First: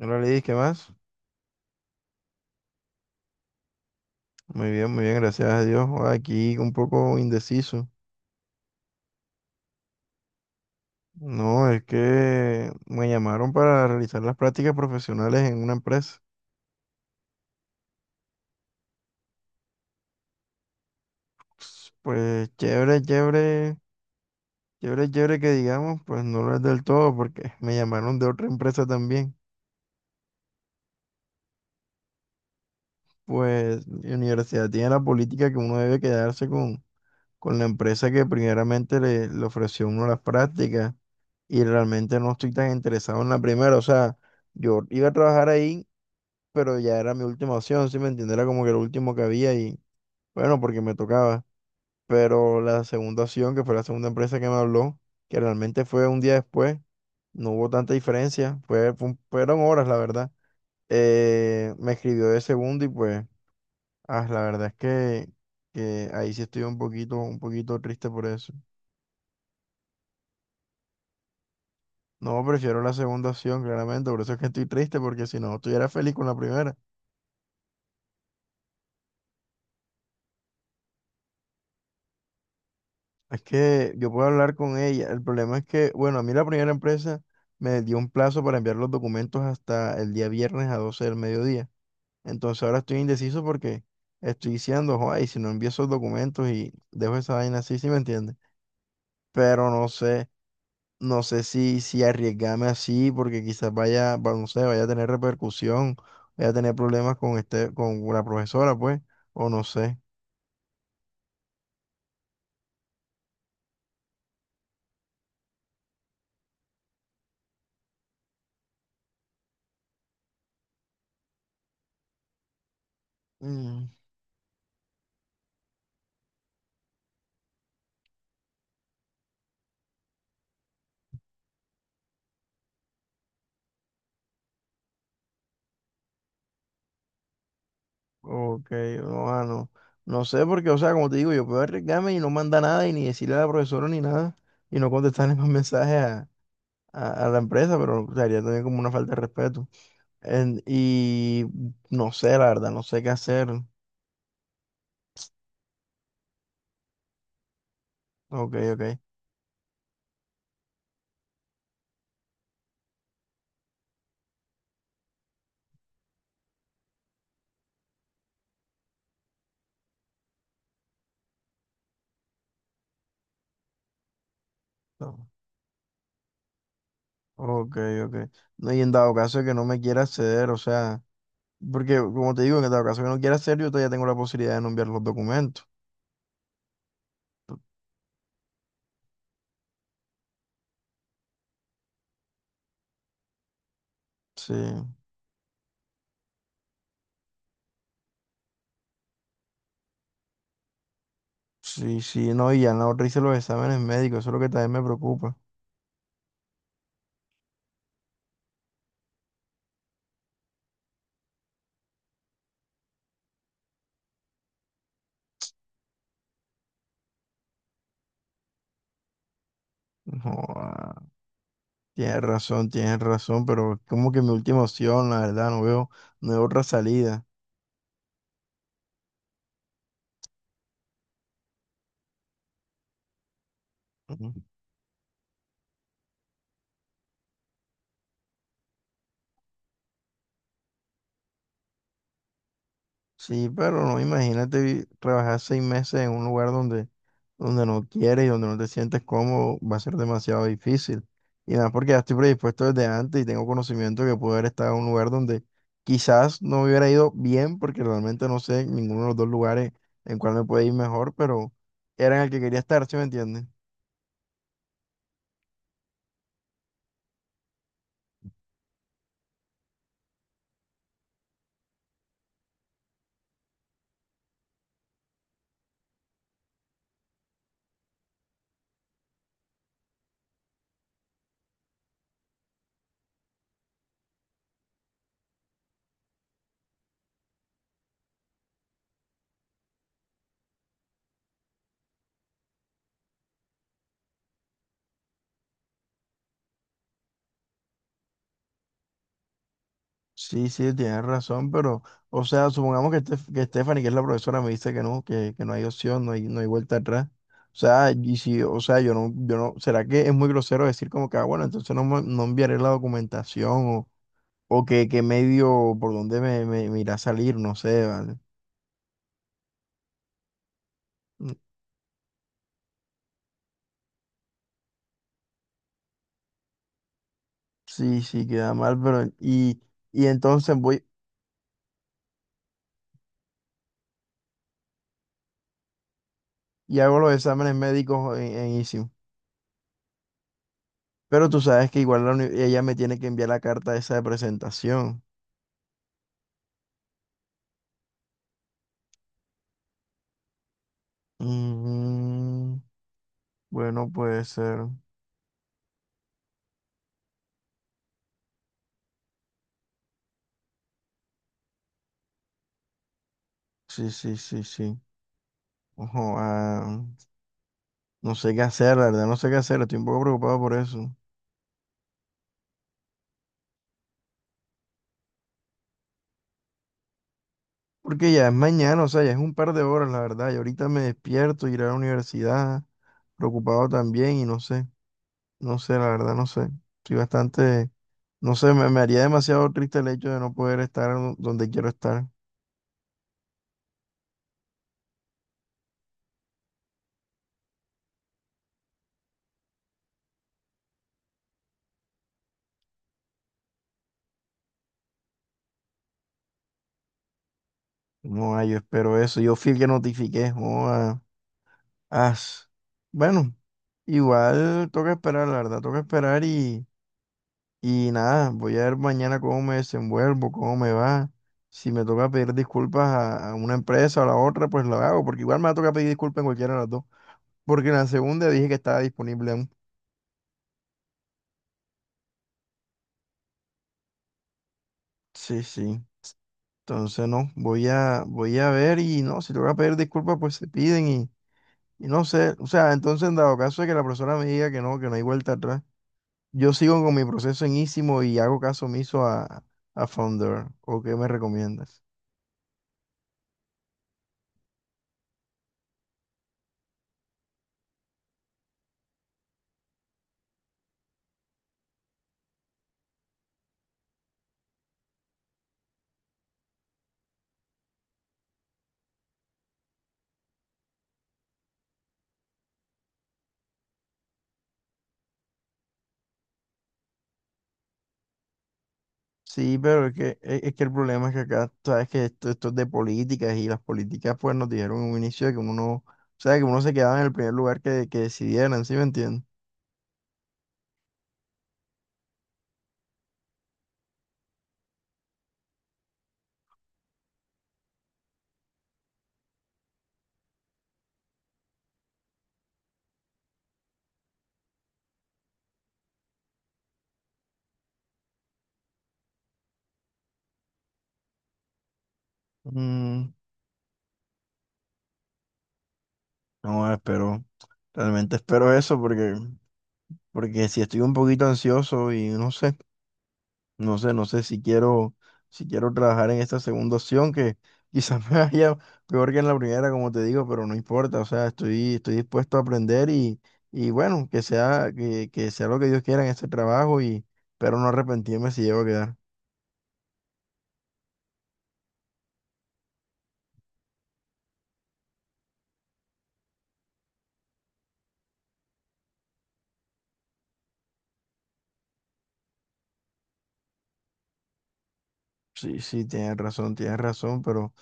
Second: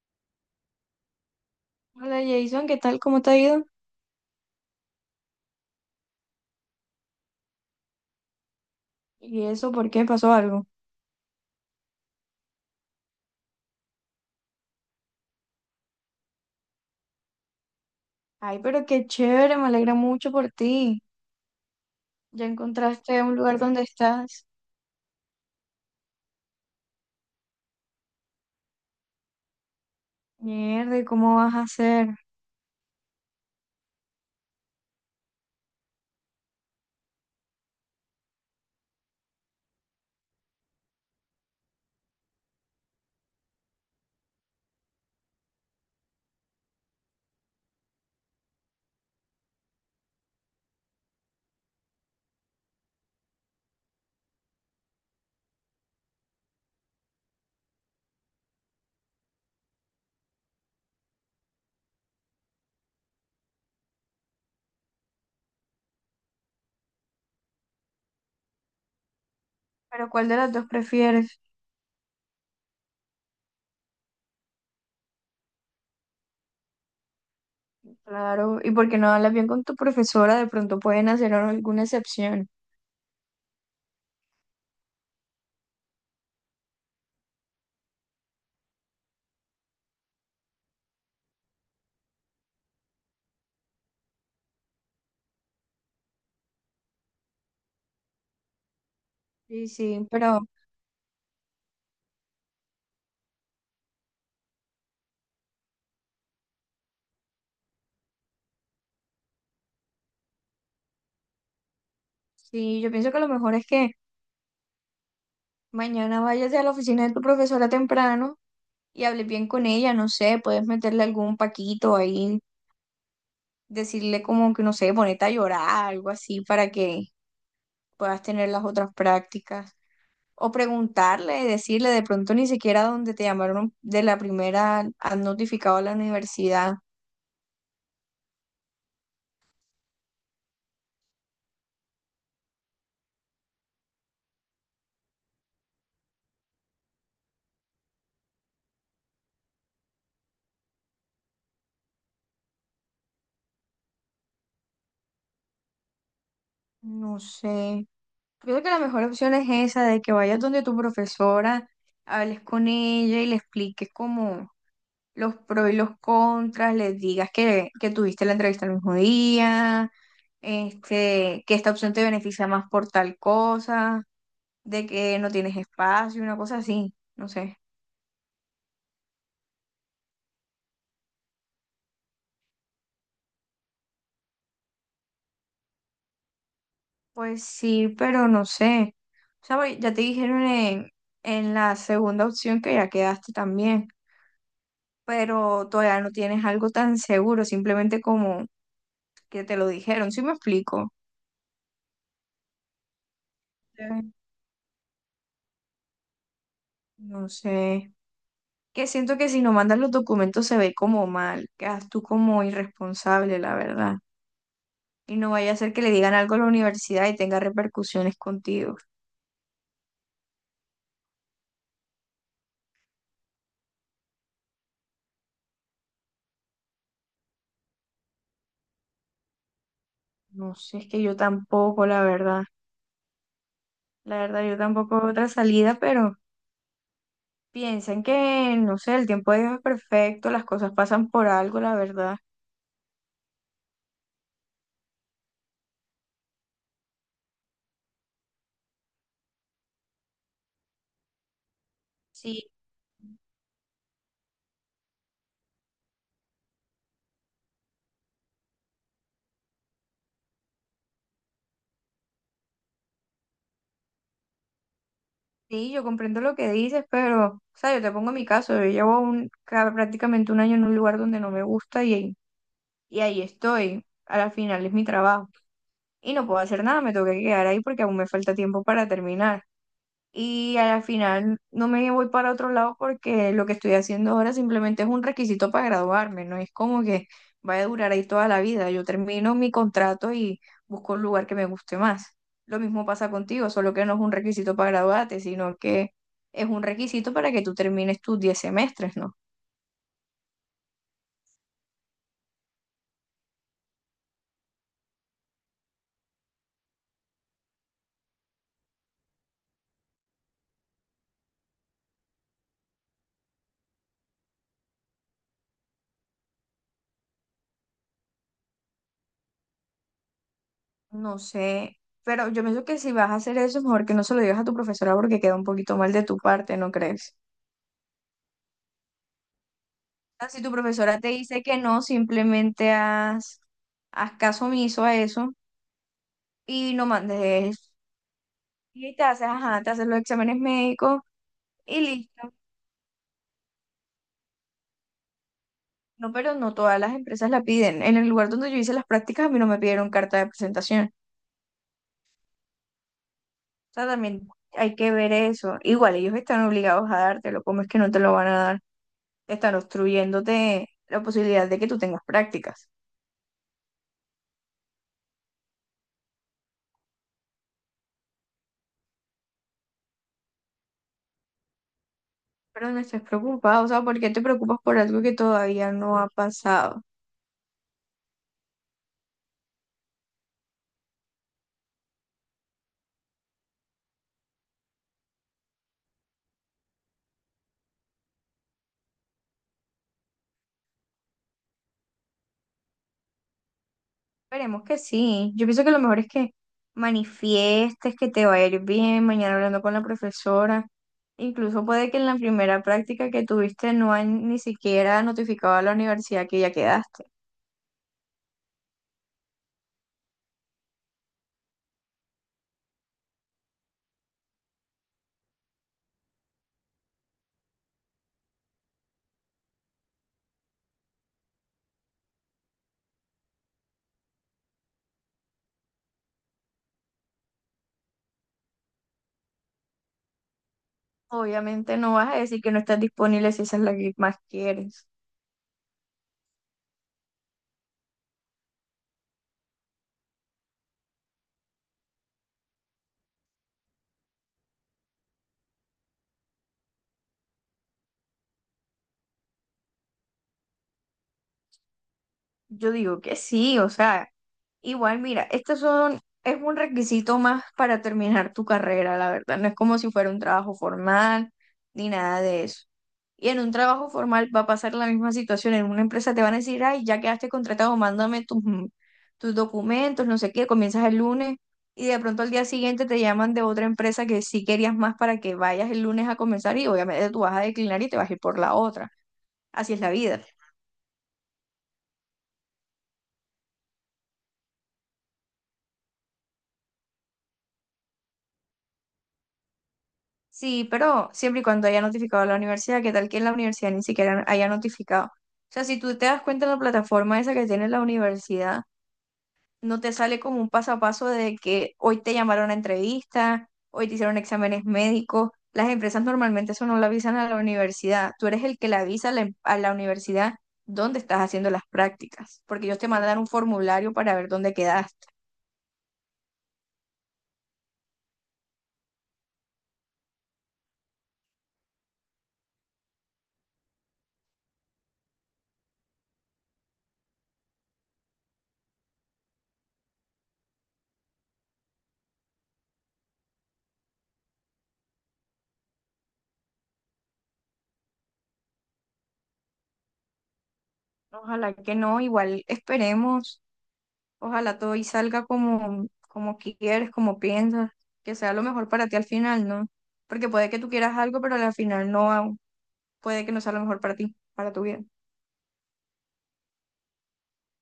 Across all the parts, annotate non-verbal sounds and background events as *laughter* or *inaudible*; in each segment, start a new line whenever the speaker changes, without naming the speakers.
Hola Lidis, ¿qué más?
Hola Jason, ¿qué tal? ¿Cómo te ha ido?
Muy bien, gracias a Dios. Joda, aquí un poco indeciso.
¿Y eso por qué pasó algo?
No, es que me llamaron para realizar las prácticas profesionales en una empresa.
Ay, pero qué chévere, me alegra mucho por ti.
Pues
Ya
pues, chévere,
encontraste un lugar
chévere,
donde estás.
chévere, chévere que digamos, pues no lo es del todo porque me llamaron de otra empresa también.
Mierda, ¿y cómo vas a hacer?
Pues mi universidad tiene la política que uno debe quedarse con la empresa que primeramente le ofreció a uno las prácticas y realmente no estoy tan interesado en la primera. O sea, yo iba a trabajar ahí pero ya era mi última opción, ¿sí me entiendes? Era como que lo último que había y bueno, porque me tocaba. Pero la segunda opción, que fue la segunda empresa que me habló, que realmente fue un día después, no hubo tanta diferencia, fueron horas, la verdad. Me escribió de segundo y pues, la verdad es que ahí sí estoy un poquito triste por eso.
Pero ¿cuál de las dos prefieres?
No, prefiero la segunda opción, claramente, por eso es que estoy triste, porque si no, estuviera feliz con la primera.
Claro, y porque no hablas bien con tu profesora, de pronto pueden hacer alguna excepción.
Es que yo puedo hablar con ella. El problema es que, bueno, a mí la primera empresa me dio un plazo para enviar los documentos hasta el día viernes a 12 del mediodía. Entonces ahora estoy indeciso porque estoy diciendo, ay, si no envío esos documentos y dejo esa vaina así, ¿sí me entiendes?
Sí,
Pero no
sí,
sé,
pero
no sé si, si arriesgarme así porque quizás vaya, va- no sé, vaya a tener repercusión, vaya a tener problemas con este, con la profesora, pues, o no sé.
sí, yo pienso que lo mejor es que mañana vayas a la oficina de tu profesora temprano y hables bien con ella, no sé, puedes meterle algún paquito ahí decirle como que, no sé, ponete a llorar, algo así, para que puedas tener las otras prácticas. O preguntarle, decirle de pronto ni siquiera donde te llamaron de la primera, han notificado a la universidad.
Ok, no, no. No sé porque, o sea, como te digo, yo puedo arriesgarme y no mandar nada y ni decirle a la profesora ni nada y no contestarle *laughs* más mensajes a, a la empresa, pero sería también como una falta de respeto. Y no sé, la verdad, no sé qué hacer.
No sé. Yo
Ok,
creo que la
ok.
mejor opción es esa, de que vayas donde tu profesora, hables con ella y le expliques como los pros y los contras, les digas que tuviste la entrevista el mismo día, este, que esta opción te beneficia más por tal cosa de que
No,
no tienes espacio, una cosa así, no sé.
ok, ok. No, y en dado caso de que no me quiera acceder, o sea, porque como te digo, en dado caso de que no quiera acceder, yo todavía tengo la posibilidad de no enviar los documentos.
Pues sí, pero no sé. O sea, ya te dijeron en la segunda opción que ya quedaste también,
Sí,
pero todavía no tienes algo tan seguro, simplemente como que te lo dijeron, ¿sí me explico?
sí, sí, no, y ya en la no hice los exámenes
Pues,
médicos, eso es lo que también me preocupa.
no sé. Que siento que si no mandas los documentos se ve como mal, quedas tú como irresponsable, la verdad. Y no vaya a ser que le digan algo a la universidad y tenga repercusiones contigo.
Joda, tienes razón, pero como que mi última opción, la verdad, no veo, no veo otra salida.
No sé, es que yo tampoco, la verdad. La
Ujú.
verdad, yo tampoco veo otra salida, pero piensan que, no sé, el tiempo de Dios es perfecto, las cosas pasan por algo, la verdad.
Sí, pero no, imagínate trabajar 6 meses en un lugar donde, donde no quieres y donde no te sientes cómodo, va a ser demasiado difícil. Y nada, porque ya estoy
Sí,
predispuesto desde antes y tengo conocimiento que puedo haber estado en un lugar donde quizás no me hubiera ido bien, porque realmente no sé ninguno de los dos lugares en cuál me puede ir mejor, pero era en el que quería estar, ¿sí me entiendes?
sí, yo comprendo lo que dices, pero, o sea, yo te pongo mi caso, yo llevo prácticamente un año en un lugar donde no me gusta y ahí estoy, a la final es mi trabajo. Y no puedo hacer nada, me tengo que quedar ahí porque aún me falta tiempo para terminar. Y a la final no me voy para otro lado porque lo que estoy haciendo ahora simplemente es un requisito para graduarme, no es como que vaya a durar ahí toda la vida. Yo termino mi contrato y busco un lugar que me guste más. Lo mismo pasa contigo, solo que no es un requisito para graduarte, sino que es un requisito para que tú termines tus 10 semestres, ¿no?
Sí, sí, tienes razón, pero, o sea, supongamos que que Stephanie, que es la profesora, me dice que no, que no hay opción, no hay, no hay vuelta atrás. O sea, y si, o sea, yo no, ¿será que es muy grosero decir como que, ah, bueno, entonces no, no enviaré la documentación o que medio por dónde me irá a salir, no sé, ¿vale?
No
Mm,
sé, pero yo pienso que si vas a hacer eso, mejor que no se lo digas a tu profesora porque queda un poquito mal de tu parte, ¿no crees?
Sí, sí, queda mal, y
Si tu
entonces voy
profesora te dice que no, simplemente haz caso omiso a eso y
y
no
hago los exámenes
mandes.
médicos en ISIM.
Y te haces, ajá, te haces los exámenes médicos
Pero tú sabes que
y
igual la
listo.
ella me tiene que enviar la carta esa de presentación.
No, pero no todas las empresas la piden. En el lugar donde yo hice las prácticas, a mí no me pidieron carta de presentación. O
Mm,
sea,
Bueno, puede
también
ser.
hay que ver eso. Igual, ellos están obligados a dártelo. ¿Cómo es que no te lo van a dar? Están obstruyéndote la posibilidad de que tú tengas prácticas.
Sí, sí, sí, sí. Ojo, no sé qué hacer, la verdad, no sé qué hacer. Estoy un poco preocupado por eso.
Pero no estés preocupado, o sea, ¿por qué te preocupas por algo que todavía no ha pasado?
Porque ya es mañana, o sea, ya es un par de horas, la verdad. Y ahorita me despierto, iré a la universidad, preocupado también, y no sé, no sé, la verdad, no sé. Estoy bastante, no sé, me haría demasiado triste el hecho de no poder estar donde quiero estar.
Esperemos que sí. Yo pienso que lo mejor es que manifiestes que te va a ir bien mañana hablando con la profesora. Incluso puede que en la primera práctica que tuviste no han ni siquiera notificado a la universidad que ya quedaste.
No, yo espero eso. Yo fui el que notifiqué. Oh, ah, as. Bueno, igual toca esperar, la verdad, toca esperar y... Y nada, voy a ver mañana cómo me desenvuelvo, cómo me va. Si me toca pedir disculpas a una empresa o a la otra, pues lo hago, porque igual me va a tocar pedir disculpas en cualquiera de las dos. Porque en la segunda dije que estaba disponible aún.
Obviamente no vas a decir que no estás disponible si esa es la que más quieres.
Sí, sí. Entonces no, voy a ver y no, si toca pedir disculpas, pues se piden y no sé. O sea, entonces en dado caso de que la persona me diga que no hay vuelta atrás, yo sigo con mi proceso en Ísimo y hago caso omiso a Founder. ¿O qué me recomiendas?
Yo digo que sí, o sea. Igual, mira, estos son, es un requisito más para terminar tu carrera, la verdad. No es como si fuera un trabajo formal ni nada de eso. Y en un trabajo formal va a pasar la misma situación. En una empresa te van a decir, ay, ya quedaste contratado, mándame tus, tus documentos, no sé qué, comienzas el lunes y de pronto al día siguiente te llaman de otra empresa que sí querías más para que vayas el lunes a comenzar y obviamente tú vas a declinar y te vas a ir por la otra.
Sí,
Así es
pero
la
es que,
vida.
es que el problema es que acá, tú sabes que esto es de políticas y las políticas pues nos dijeron en un inicio de que uno, no, o sea, que uno se quedaba en el primer lugar que decidieran, ¿sí me entiendes?
Sí, pero siempre y cuando haya notificado a la universidad, ¿qué tal que en la universidad ni siquiera haya notificado? O sea, si tú te das cuenta en la plataforma esa que tiene la universidad, no te sale como un paso a paso de que hoy te llamaron a entrevista, hoy te hicieron exámenes médicos. Las empresas normalmente eso no lo avisan a la universidad. Tú eres el que le avisa a la, a la universidad dónde estás haciendo las prácticas, porque ellos te
Mm,
mandan un formulario para ver dónde quedaste.
no, espero, realmente espero eso porque, porque si estoy un poquito ansioso y no sé. No sé, no sé si quiero, si quiero trabajar en esta segunda opción, que *laughs* quizás me vaya peor que en la primera, como te digo, pero no importa. O sea, estoy, estoy dispuesto a aprender y bueno, que sea, que sea lo que Dios quiera en este trabajo y pero no arrepentirme si llego a quedar.
Ojalá que no, igual esperemos. Ojalá todo y salga como, como quieres, como piensas, que sea lo mejor para ti al final, ¿no? Porque puede que tú quieras algo, pero al final no, puede que no sea lo mejor para ti, para tu vida.
Sí, sí, tienes razón,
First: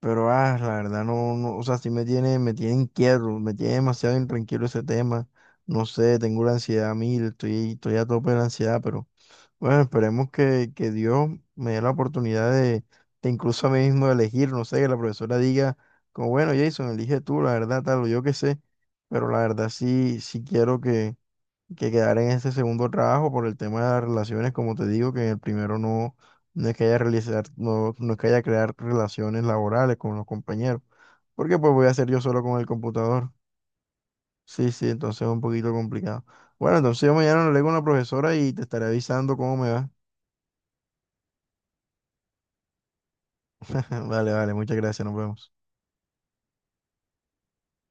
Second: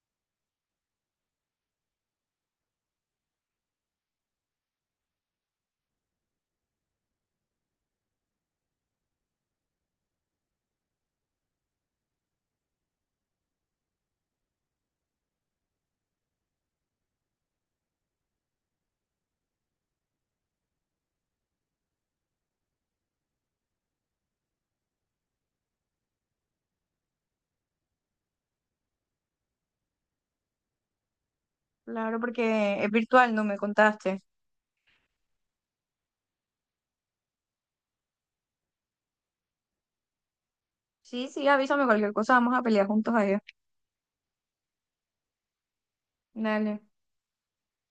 pero ah, la verdad no, no, o sea, sí me tiene inquieto, me tiene demasiado intranquilo ese tema. No sé, tengo la ansiedad a mil, estoy, estoy a tope de la ansiedad, pero. Bueno, esperemos que Dios me dé la oportunidad de incluso a mí mismo elegir, no sé, que la profesora diga, como bueno, Jason, elige tú, la verdad, tal, o yo qué sé, pero la verdad sí, sí quiero que quedar en este segundo trabajo por el tema de las relaciones, como te digo, que en el primero no, no es que haya realizar, no, no es que haya crear relaciones laborales con los compañeros, porque pues voy a hacer
Claro,
yo solo con el
porque es
computador.
virtual, no me contaste.
Sí, sí, entonces es un poquito complicado. Bueno, entonces yo mañana le leo con la profesora y te estaré avisando cómo me va.
Sí, sí, avísame cualquier cosa, vamos a pelear juntos allá.
*laughs* Vale, vale, muchas gracias, nos vemos.
Dale.